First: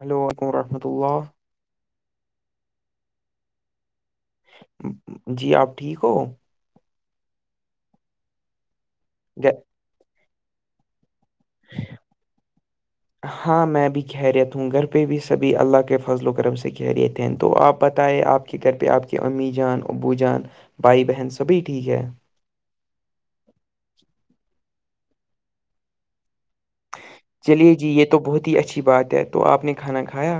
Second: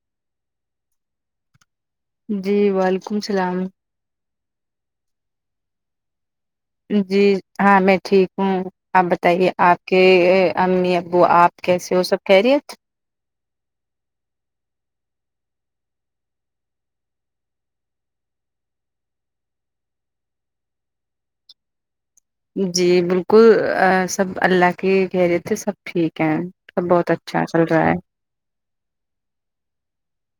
hello ولیکم رحمۃ اللہ جی وعلیکم السلام جی آپ ٹھیک ہو جی ہاں میں ٹھیک ہوں آپ بتائیے گ- آپ کہ امی ابو آپ کیسے وہ سب کہہ رہی ہے ہاں میں بھی کہہ رہیت ہوں گھر پہ بھی سبھی اللہ کے فضل و کرم سے کہہ رہت ہیں تو آپ بتائے آپ کے گھر پہ آپ کے امی جان ابو جان بھائی بہن سبھی ٹھیک ہے جی بالکل سب اللہ کی کہہریےت تھے سب ٹھیک ہیں سب بہت اچھا چل چلیے رہا جی ہے یہ تو بہت ہی اچھی بات ہے تو آپ نے کھانا کھایا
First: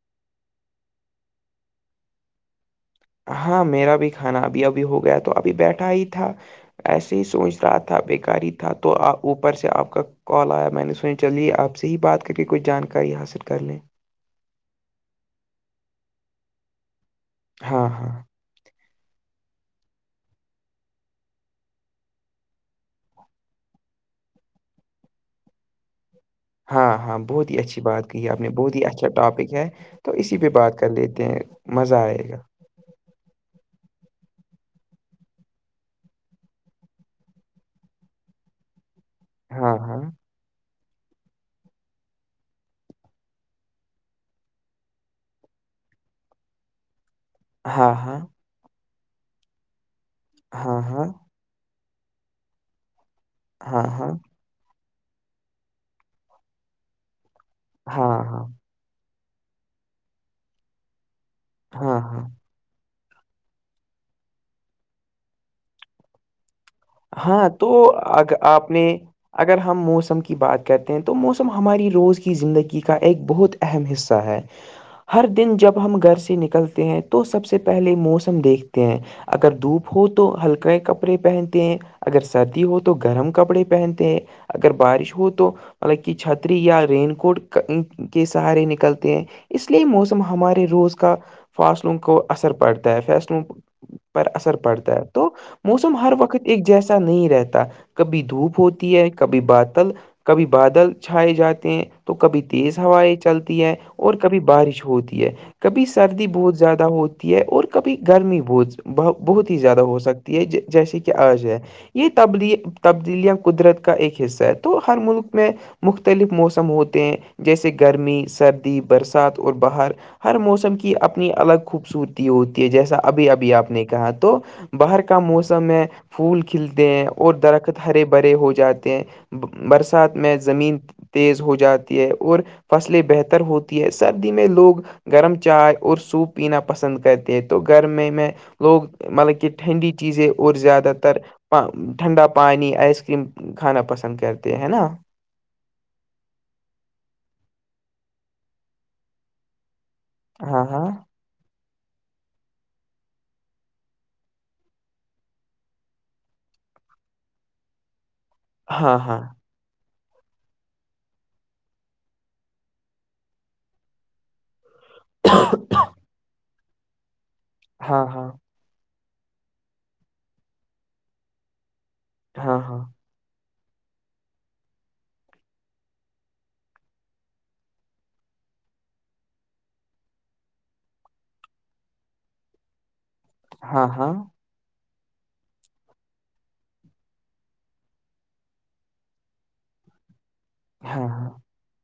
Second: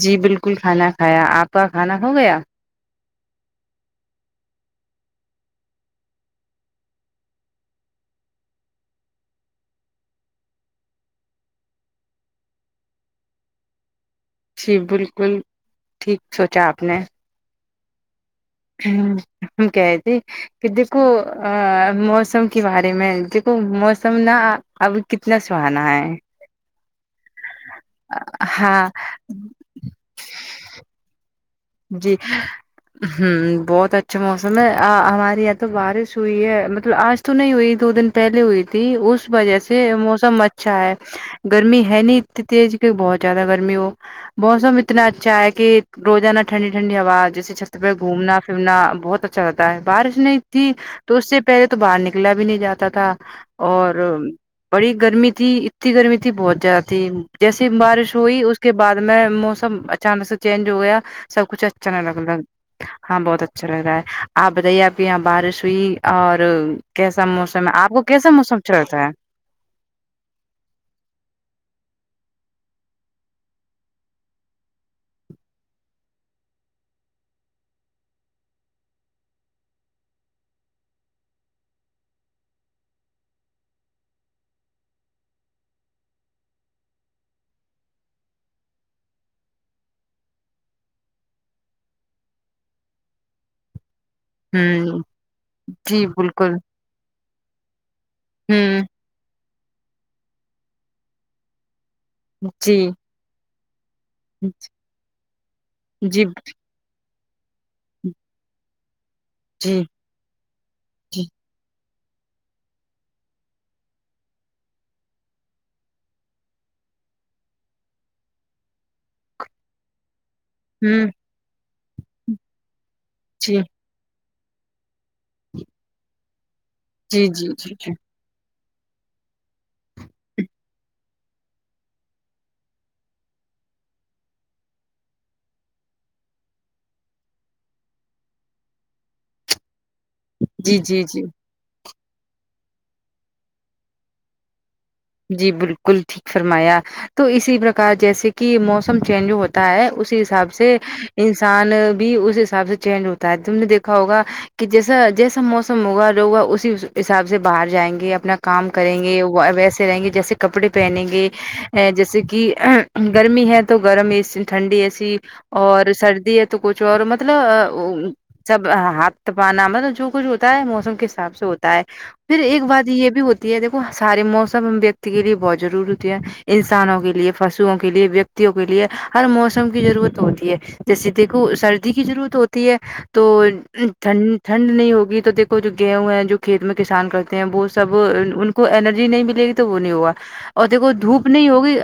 جی بالکل کھانا کھایا آپ کا کھانا کھو گیا ہاں میرا بھی کھانا ابھی ابھی ہو گیا تو ابھی بیٹھا ہی تھا ایسے ہی سوچ رہا تھا بےیکاری تھا تو آپ اوپر سے آپ کا کال آیا میں نے سنی چلیے آپ سے ہی بات کر کے کوچھ جانکاری حاصل کر لیں جی بالکل ٹھیک سوچا آپ نے ہاں ہاں ہ ہمک آتی کہ دیکھو ا موسم کے بارے میں دیکھو موسم نہ اب کتنا سہانا ہے ہاں ہاں بہت ہی اچھی بات کہ ہے آپ نے بہت ہی ہاں اچھا ٹاپک ہے تو اسی پہ بات کر لیتے ہیں مزہ جی آئے گا ہوں بہت اچھا موسم ہے ہمارے یہاں تو بارش ہوئی ہے مطلب آج تو نہیں ہوئی دو دن پہلے ہوئی تھی اس وجہ سے ہاں ہاں موسم اچھا ہے گرمی ہے نہیں اتنی تز کہ بہت زیادہ گرمی وہ موسم اتنا اچھا ہے کہ روزانہ ٹھنڈی ٹھنڈی ہوا جیسے چھت پہ ہاں گھومنا پھرنا بہت اچھا لگتا ہے بارش نہیں تھی ہاں ہاں تو اس سے پہلے تو باہر نکلا بھی نہیں جاتا تھا ہاں اور ہاں بڑی گرمی تھی اتنی گرمی تھی بہت زیادہ تھی جیسے ہاں بارش ہاں ہوئی ہاں اس اس کے بعد میں موسم اچانک سے چینج ہو گیا سب کچھ اچھا ہاں نہیں لگ ہاں ل ہاں بہت اچھا لگ رہا ہے آپ بتائیے آپ کے یہاں بارش ہوئی اور کیسا ہاں موسم تو ہے آپ کو کیسا اگر موسم آپ نے چلتا ہے اگر ہم موسم کی بات کرتے ہیں تو موسم ہماری روز کی زندگی کا ایک بہت اہم حصہ ہے ہر دن جب ہم گھر سے نکلتے ہیں تو سب سے پہلے موسم دیکھتے ہیں اگر دھوپ ہو تو ہلک کپڑے پہنتے ہیں اگر سردی ہو تو گرم کپڑے پہنتے ہیں اگر بارش ہو تو مطب کی چھتری یا رین کوٹ کے سہارے نکلتے ہیں اس لیے موسم ہمارے روز کا فاصلوں کو اثر پڑتا ہے فاصلوں پر اثر پڑتا ہوں ہے تو موسم جی ہر وقت بالکل ایک جیسا نہیں رہتا کبھی دھوپ ہوں ہوتی ہے کبھی باتل کبھی بادل چھائے جاتے ہیں تو کبھی جی تیز ہوائیں چلتی ہے اور کبھی بارش ہوتی ہے کبھی جی سردی بہت زیادہ ہوتی ہے اور کبھی گرمی بہت بہت ہی زیادہ جی ہو سکتی ہے جیسے کہ جی آج ہے یہ تب تبدیلیاں قدرت کا ایک حصہ ہے تو ہر ملک میں مختلف موسم ہوتے ہیں جیسے گرمی سردی برسات اور باہر ہر موسم کی ہوں اپنی الگ خوبصورتی ہوتی ہے جیسا ابھی ابھی جی آپ نے کہا تو باہر کا موسم ہے پھول کھلتے ہیں جی اور جی جی درخت جی ہرے برے ہو جاتے ہیں برسات میں زمین تیز ہو جاتی ہے اور فصلیں بہتر ہوتی ہے سردی میں لوگ گرم چائے اور سوپ پینا پسند کرتے ہیں تو گرمی میں لوگ مطلب کہ ٹھنڈی چیزے اور جی زیادہ جی تر جی ٹھنڈا پانی آئس کریم کھانا پسند کرتے ہیں ہے نا جی بالکل ٹھیک فرمایا تو اسی پرکار جیسے کہ موسم چینج ہوتا ہے اسی حساب ہاں سے ہاں انسان بھی اس حساب سے چینج ہوتا ہے تم نے دیکھا ہوگا کہ جیسا جیسا موسم ہوگا لوگا اسی حساب سے باہر جائیں گے اپنا کام ہاں کریں گے ویسے رہیں گے جیسے کپڑے پہنیں گے جیسے کہ گرمی ہے تو گرم اس ٹھنڈی ایس اور سردی ہے تو کچھ اور مطلب ہاں ہاں سب ہاتھ پانا مطلب جو کچھ ہوتا ہے موسم کے حساب سے ہوتا ہے پھر ہاں ایک بات یہ بھی ہوتی یہ دیکھو سارے موسم سب ویکتی کے لیے بہت ضروری ہوتی ہے انسانوں کے لیے پشووں کے لیے ویکتیوں کے لیے ہر موسم کی ضرورت ہوتی ہے جیسے دیکھو سردی کی ضرورت ہوتی ہے تو ہاں ہاں ہاں ٹھنڈ ٹنڈ نہیں ہوگی تو دیکھو جو گیہوں ہے جو کھیت میں کسان کرتے ہیں وہ سب ان کو اینرجی نہیں مل لے گی تو وہ نہیں ہوگا اور دیکھو ہاں ہاں دھوپ نہیں ہوگی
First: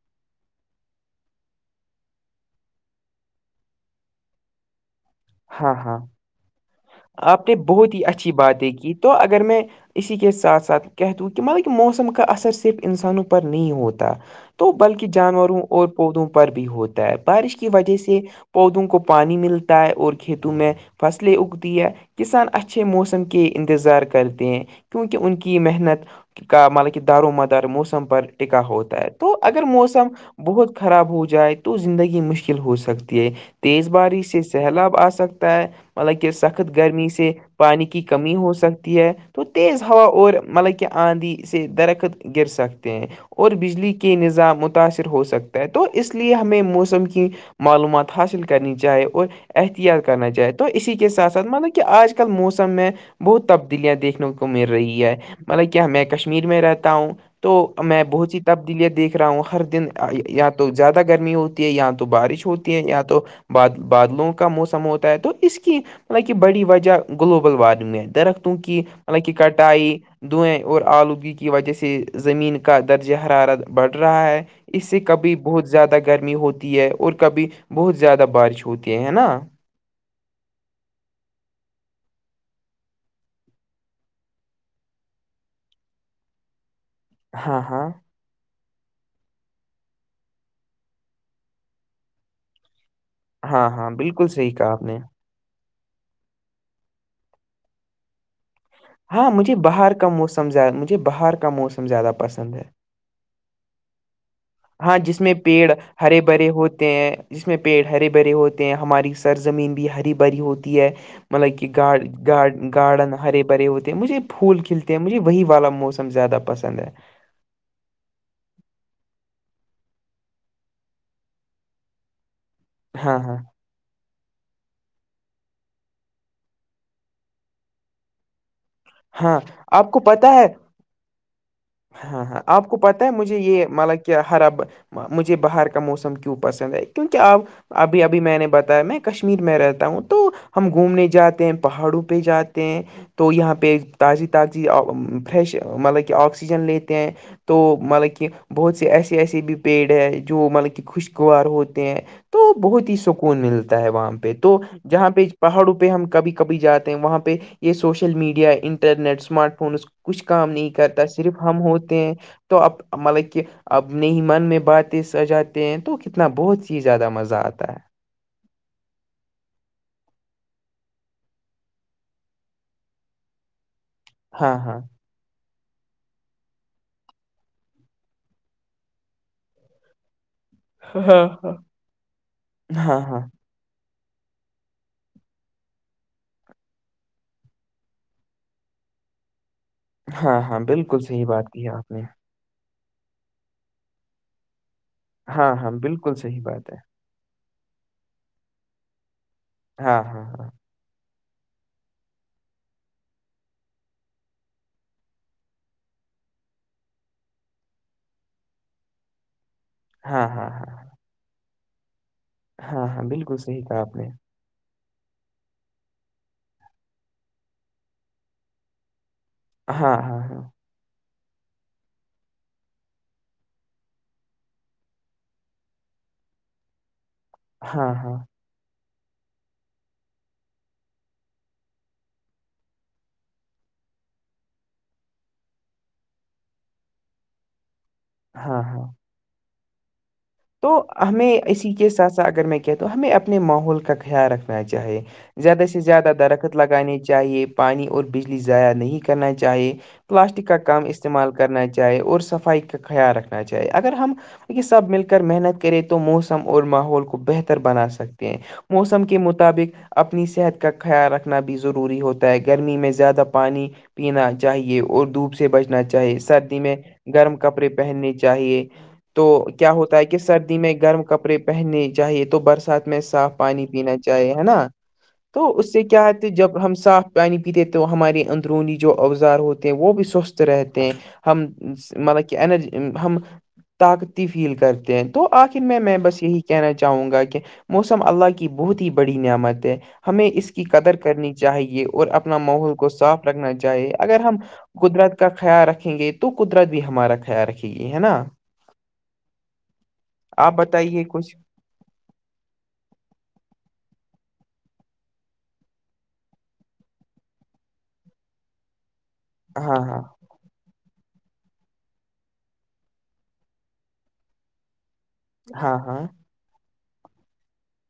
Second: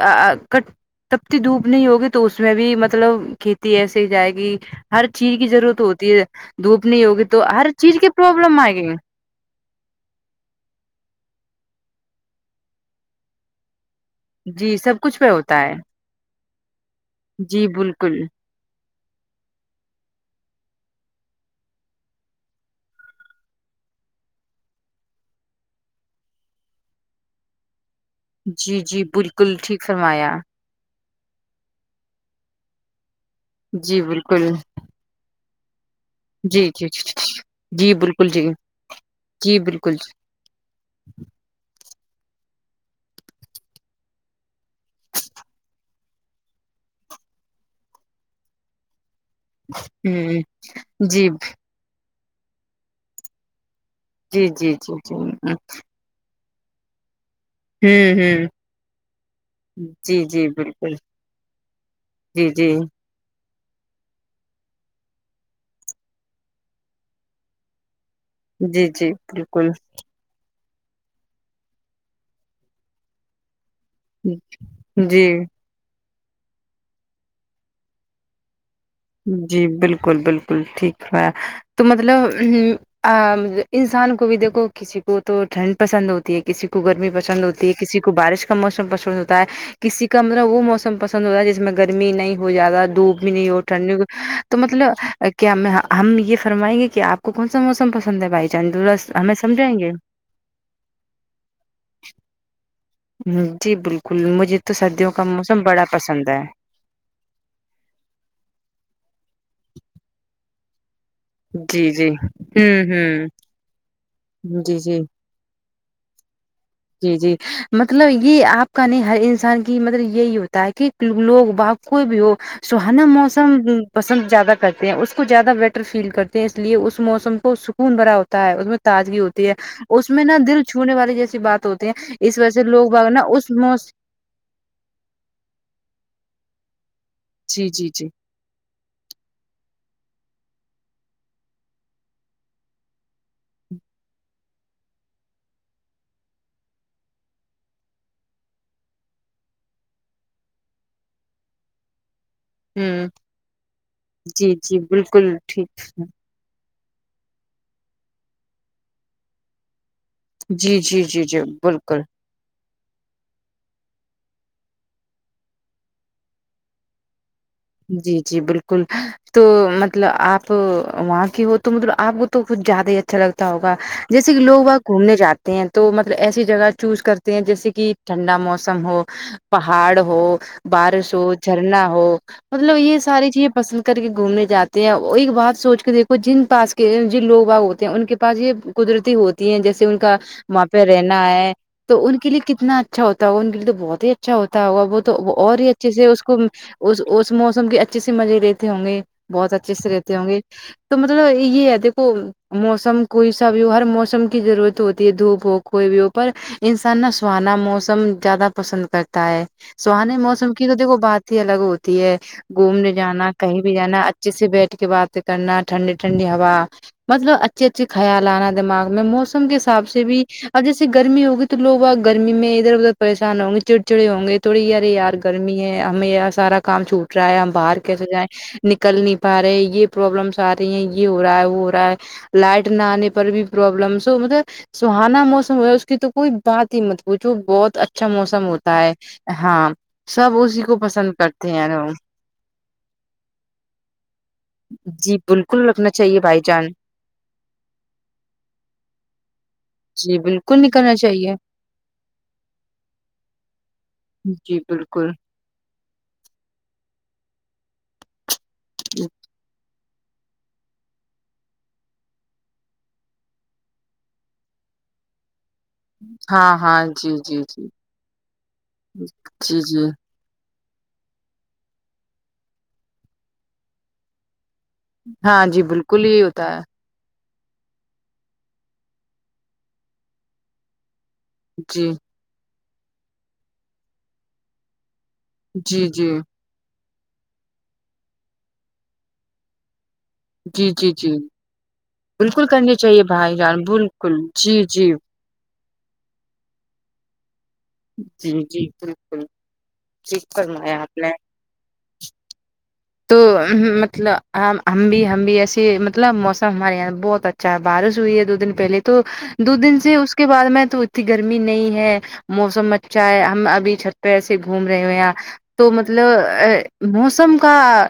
تبتی دھوپ نہیں ہوگی تو اس میں بھی مطلب کھیتی ایسے ہی جائے گی ہر چیز کی ہاں ضرورت ہاں ہوتی ہے دھوپ نہیں ہوگی تو آپ نے ہر بہت چیز ہی کے اچھی پروابلم باتیں آئے کی گئے اگر میں اسی کے ساتھ ساتھ کہتے ہ کہ مطلب کہ موسم کا اثر صرف انسانوں پر نہیں ہوتا تو جی سب بلکہ کچھ پہ ہوتا جانوروں ہے اور پودوں پر بھی ہوتا ہے بارش جی کی وجہ بالکل سے پودوں کو پانی ملتا ہے اور کھیتوں میں فصلیں اگ ہے کسان اچھے موسم کے انتظار کرتے ہیں کیونکہ ان کی محنت کا مطلب کہ دار و مدار موسم پر ٹکا جی ہوتا جی ہے تو بالکل اگر ٹھیک موسم فرمایا بہت خراب ہو جائے تو زندگی مشکل ہو سکتی ہے تیز جی باریش سے بالکل سیلاب آ سکتا ہے مطلب کہ جی جی گرمی سے پانی جی کی بالکل کمی جی ہو سکتی ہے تو جی تیز بالکل ہوا اور مطلب کہ آندھی سے درخت گر سکتے ہیں اور بجلی کے نظام متاثر ہو سکتا ہے تو اس لیے ہمیں موسم کی معلومات حاصل کرنی چاہے اور احتیاط کرنا ہ چاہے تو اسی کے جی ساتھ ساتھ مطلب کہ آج کل موسم میں بہت تبدیلیاں دیکھنے کو جی جی مل جی رہی جی ہے ہوں مطلب کیا میں کش کشمیر میں رہتا ہوں تو میں بہت ہ سی تبدیلیاں دیکھ رہا ہوں ہر دن جی جی یا تو بالکل زیادہ گرمی ہوتی ہے یا تو بارش جی جی ہوتی ہوتی ہے یا تو بادلوں کا موسم ہوتا ہے تو اس کی مطلب کہ بڑی وجہ گلوبل وارمنگ ہے درخت کی جی جی مطلب کی بالکل کٹائی دائیں اور آلودگی کی وجہ سے زمین کا درجہ حرارت بڑھ رہا ہے اس سے جی کبھی بہت زیادہ گرمی ہوتی ہے اور کبھی بہت زیادہ بارش ہوتی ہے ہے نا جی بالکل بالکل ٹھیک ہے تو مطلب انسان کو بھی دیکھو کسی کو تو ٹھنڈ پسند ہوتی ہے کسی کو گرمی پسند چند ہاں ہوتی ہے ہاں کسی کو بارش موسم پسند ہوتا ہے کسی کا مطب وہ موسم پسند ہوتا ہے جس میں گرمی نہیں ہو جاتا دھوپ بھی نہیں ہاں ٹھڈ ہاں بالکل صحیح تو کہا آپ نے مطلب کیا ہم ہم یہ فرمائیں گے کہ آپ کو کون سا موسم پسند ہے بھائی جان تھوڑا ہاں ہمیں مجھے سمجھائیں گے باہر کا موسم مجھے باہر کا موسم زیادہ پسند ہے جی بالکل مجھے تو ہاں سردیوں جس کا میں موسم پیڑ بڑا ہرے پسند ہے بھرے ہوتے ہیں جس میں پیڑ ہرے بھرے ہوتے ہیں ہماری سرزمین بھی ہری بھری ہوتی ہے مطلب کہ جی گار جی ہوں گارڈن ہوں ہرے بھرے ہوتے ہیں مجھے پھول جی کھلتے جی ہیں مجھے وہی والا موسم زیادہ پسند ہے جی جی مطلب یہ آپ کا نہیں ہر انسان کی مطلب یہی ہوتا ہے کہ لوگ وا کوئی بھی ہو سہانا ہاں ہاں موسم پسند زیادہ کرتے ہیں اس کو زیادہ بیٹر فیل کرتے ہیں اس لیے اس موسم کو سکون بھرا ہوتا ہے اس میں تازگی ہاں ہوتی ہے آپ کو اس میں پتہ نہا ہے دل چھونے والی جیسی بات ہوتی ہے ہاں اس ہاں وجہ سے آپ کو لوگ پتہ باگ ہے نا مجھے اس یہ موس ملا کہ ہر اب مجھے باہر کا موسم کیوں پسند ہے کیونکہ اب جی جی ابھی جی ابھی میں نے بتایا میں کشمیر میں رہتا ہوں تو ہم گھومنے جاتے ہیں پہاڑوں پہ جاتے ہیں تو یہاں پہ تازی تازی فریش مطلب کہ آکسیجن لیتے ہیں تو مطلب کہ بہت سے ایسے ایسے بھی پیڑ ہے جو مطلب کہ خوشگوار ہوتے ہیں تو بہت ہی ہوں سکون ملتا ہے وہاں پہ جی تو جی جہاں پہ بالکل پہاڑوں ٹھیک پہ ہم کبھی کبھی جاتے ہیں وہاں پہ یہ social media internet smart phone اس کچھ کام نہیں جی جی کرتا جی جی صرف ہم ہوتے بالکل ہیں تو اب مطلب کہ اپنے ہی من میں باتیں سجاتے ہیں تو کتنا بہت ہیی زیادہ مزہ آتا ہے جی جی بالکل تو مطلب آپ وہاں کی ہو تو مطلب آپ کو تو ک زیادہ ہی اچھا لگتا ہوگا جیسے کہ ہاں لوگ وہ ہاں گھومنے جات ہیں ہیں تو مطلب ایسی جگہ چوز کرتے ہیں جیسے کہ ٹھنڈا موسم ہو پہاڑ ہو بارش ہاں ہو جھرنا ہو مطلب یہ ہاں ہاں ہاں ساری چیز پسند کر کے گھومنے جاتے ہیں اور ایک بات سوچ کے دیکھو جن پاس کے جن لوگ باگ ہوتے ہیں ان کے پاس یہ قدرتی ہوتی ہیں جیسے ان کا ہاں ہاں وہاں پہ بالکل صحیح رہنا بات ہے کی آپ نے تو ان کے لیے کتنا اچھا ہوتا ہو ان کے لیے تو بہت ہی اچھا ہوتا ہوا وہ تو ہاں اور ہی ہاں اچھے سے بالکل اس کو صحیح بات ہے اس موسم کے اچھے سے مزے رہتے ہوں گے بہت اچھے سے ہاں رہتے ہاں ہوں گے تو مطلب یہ ہے دیکھو موسم کوئی سا بھی ہو ہر موسم کی ضرورت ہوتی ہے دھوپ ہو کوئی بھی ہو پر انسان نہ سہانا موسم زیادہ پسند کرتا ہے سہانے ہاں ہاں ہاں موسم کی تو ہاں دیکھو بات ہی الگ ہوتی ہے ہاں گھومنے ہاں جانا بالکل کہیں صحیح بھی کہا آپ جانا نے اچھے سے بیٹھ کے بات کرنا ٹھنڈی ٹھنڈی ہوا مطلب اچھے اچھے خیال آنا دماغ میں موسم کے حساب ہاں سے ہاں بھی ہاں اورب جیس گرمی ہوگی تو لوگ گرمی میں ادھر ادھر پریشان ہوں گے چڑ چڑے ہوں گے تھوڑیارے یار گرمی ہے ہمیں یہ سارا کام چھوٹ رہا ہے ہم باہر ہاں کیسے ہاں جائیں نکل نہیں پا رہے یہ پرابلمس آ رہی ہیں یہ ہو رہا ہے وہ ہو رہا ہے لائٹ نہ آنے پر بھی پروبلمس ہو مطلب سہانا موسم ہو اس کی تو کوئی بات ہی مت بوھ وہ بہت اچھا اچھا موسم ہاں ہوتا ہاں ہے ہاں سب اسی تو کو پسند ہمیں کرتا اسی کے ساتھ ساتھ اگر میں کہ ہوں ہمیں اپنے ماحول کا خیال رکھنا چاہیے جی زیادہ بالکل سے رکھنا زیادہ چاہیے بھائی درخت جان لگانے چاہیے پانی اور بجلی ضائع نہیں کرنا چاہیے جی پلاسٹک کا بالکل کام نکلنا استعمال چاہیے کرنا چاہے اور صفائی کا خیال رکھنا چاہے اگر ہم جی یہ سب مل کے بالکل محنت کریں تو موسم اور ماحول کو بہتر بنا سکتے ہیں موسم کے مطابق اپنی صحت کا خیال رکھنا بھی ضروری ہوتا ہے گرمی میں زیادہ پانی پینا چاہیے اور دپ سے بچنا چاہیے ہاں سردی میں ہاں جی گرم جی جی کپڑے پہننے چاہیے تو جی کیا ہوتا جی ہے کہ سردی میں گرم کپڑے پہننے چاہیے تو برسات میں صاف پانی پینا چاہیے نا ہاں تو جی اس سے بالکل کیا یہی ہےتے ہوتا جب ہے ہم صاف پانی پیتے تو ہمارے اندرونی جو اوزار ہوتے ہیں وہ بھی سوستھ رہتے ہیں ہم جی مطلب کہ انرجی ہم طاقتی فیل کرتے ہیں تو آخر میں جی میں جی بس یہی کہنا چاہوں گا کہ موسم اللہ کی بہت ہی بڑی نعمت ہے ہمیں اس کی جی جی قدر جی کرنی چاہیے اور اپنا بالکل ماحول کرنی کو چاہیے صاف بھائی رکھنا جان چاہیے بالکل اگر ہم جی جی قدرت کا خیال رکھیں گے تو قدرت بھی ہمارا خیال رکھے گ جی جی بالکل ی کرمایا آپ بتائیے نے کچھ تو مطلب ہم بھی ہم بھی ایسے مطلب موسم ہمارے یہاں بہت اچھا چاہے بارش ہوئی ہے دو دن پہلے تو دو دن ہاں سے اس کے بعد میں تو اتنی گرمی نہیں ہے موسم اچھا ہے ہم ابھی چھت پہ سے گھوم رہے ہوئے ہیںاں تو ہاں ہاں مطلب ا موسم کا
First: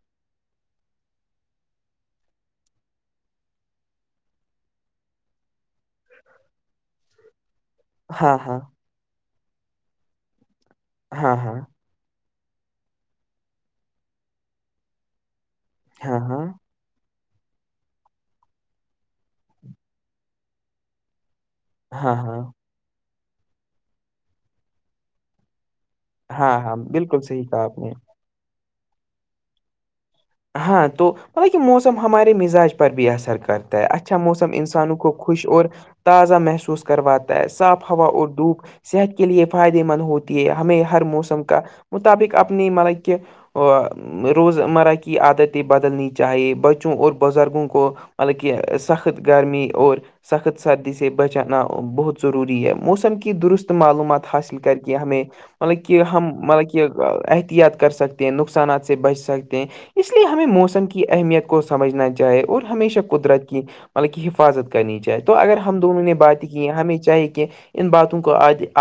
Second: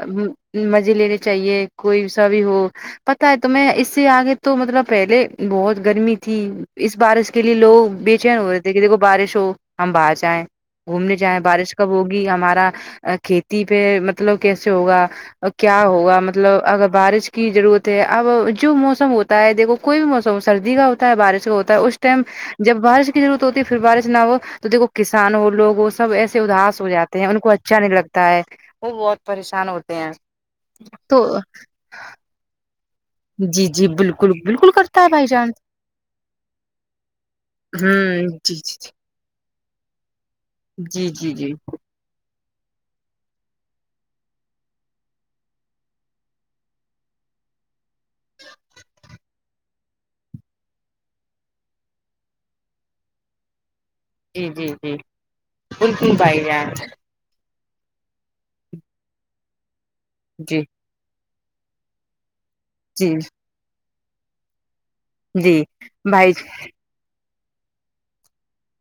مزے لینے چاہیے کوئی سا بھی ہو پتا ہے تو میں اس سے آگے تو مطلب پہلے بہت گرمی تھی اس بارش کے لیے لوگ بے ہاں چین ہو رہے ہاں تھے کہ دیکھو بارش ہو ہم باہر جائیں گھومنے ہاں ہاں جائیں بارش کب ہوگی ہمارا کھیتی پہ مطلب کیسے ہوگا کیا ہوگا ہاں ہاں ہاں مطلب اگر بارش کی ضرورت ہے اب جو موسم ہوتا ہے دیکھو کوئی بھی موسم سردی کا ہوتا ہے بارش کا ہوتا اس ہاں ٹائم ہاں جب بارش کی ضرورت ہوتی ہے پھر بارش نہ ہو تو دیکو کسان ہو لوگ ہو سب ایسے ہاں ہاں اداس ہو جاتے بالکل ہیں ان صحیح کو کہا اچھا آپ نے نہیں لگتا ہے وہ بہت پریشان ہوتے ہیں ہاں تو مطلب کہ موسم ہمارے مزاج پر بھی ایسا جی کرتا ہے جی اچھا بالکل موسم بالکل انسانوں کرتا ہے کو بھائی خوش جان اور تازہ محسوس کرواتا ہے صاف ہوا اور ہوں جی دکھ جی صحت کے لیے فائدے مند ہوتی ہے ہمیں ہر جی جی موسم جی کا مطابق اپنی مطلب کہ روزمرہ کی کی عادتیں بدلنی چاہیے بچوں اور بزرگوں کو حالکہ سخت گرمی اور سخت سردی سے بچانا بہت ضروری ہے موسم کی درست معلومات جی حاصل جی کر کے جی جی ہمیں مطلب کہ بالکل ہم بھائی مطلب جان کہ احتیاط کر سکتے نقصانات سے بچ سکتے ہیں اس لیے ہمیں جی موسم کی اہمیت کو س سمجھنا چاہے اور ہمیشہ جی قدرت کی مطلب کہ حفاظت کرنی چاہیے تو جی اگر ہم دونوں نے بھائی بات کی ہمیں چاہی کہ ان باتوں کو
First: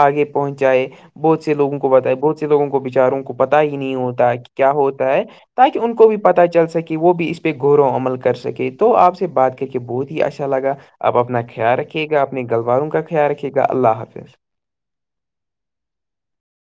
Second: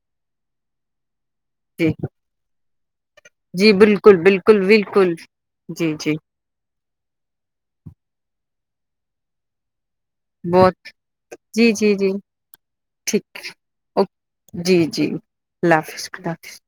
آگے پہنچ جائے بہت سے لوگوں کو جی بتا ہے بہت سے لوگوں کو بچاروں کو پتا جی ہی نہیں بالکل ہوتا ہے کہ بالکل کیا ہوتا بالکل ہے تاکہ ان جی کو جی بھی پتا چل سکے وہ بھی اس پہ گغورو عمل کر سکے تو آپ سے بات کہ بہت ہی اچھا لگا بہت آپ اپنا جی خیال جی رکھے جی گا اپنے گلواروں کا ٹھیک خیال رکھھیے گا اللہ اوک- حافظ جی جی اللہ حافظ اللہ حافظ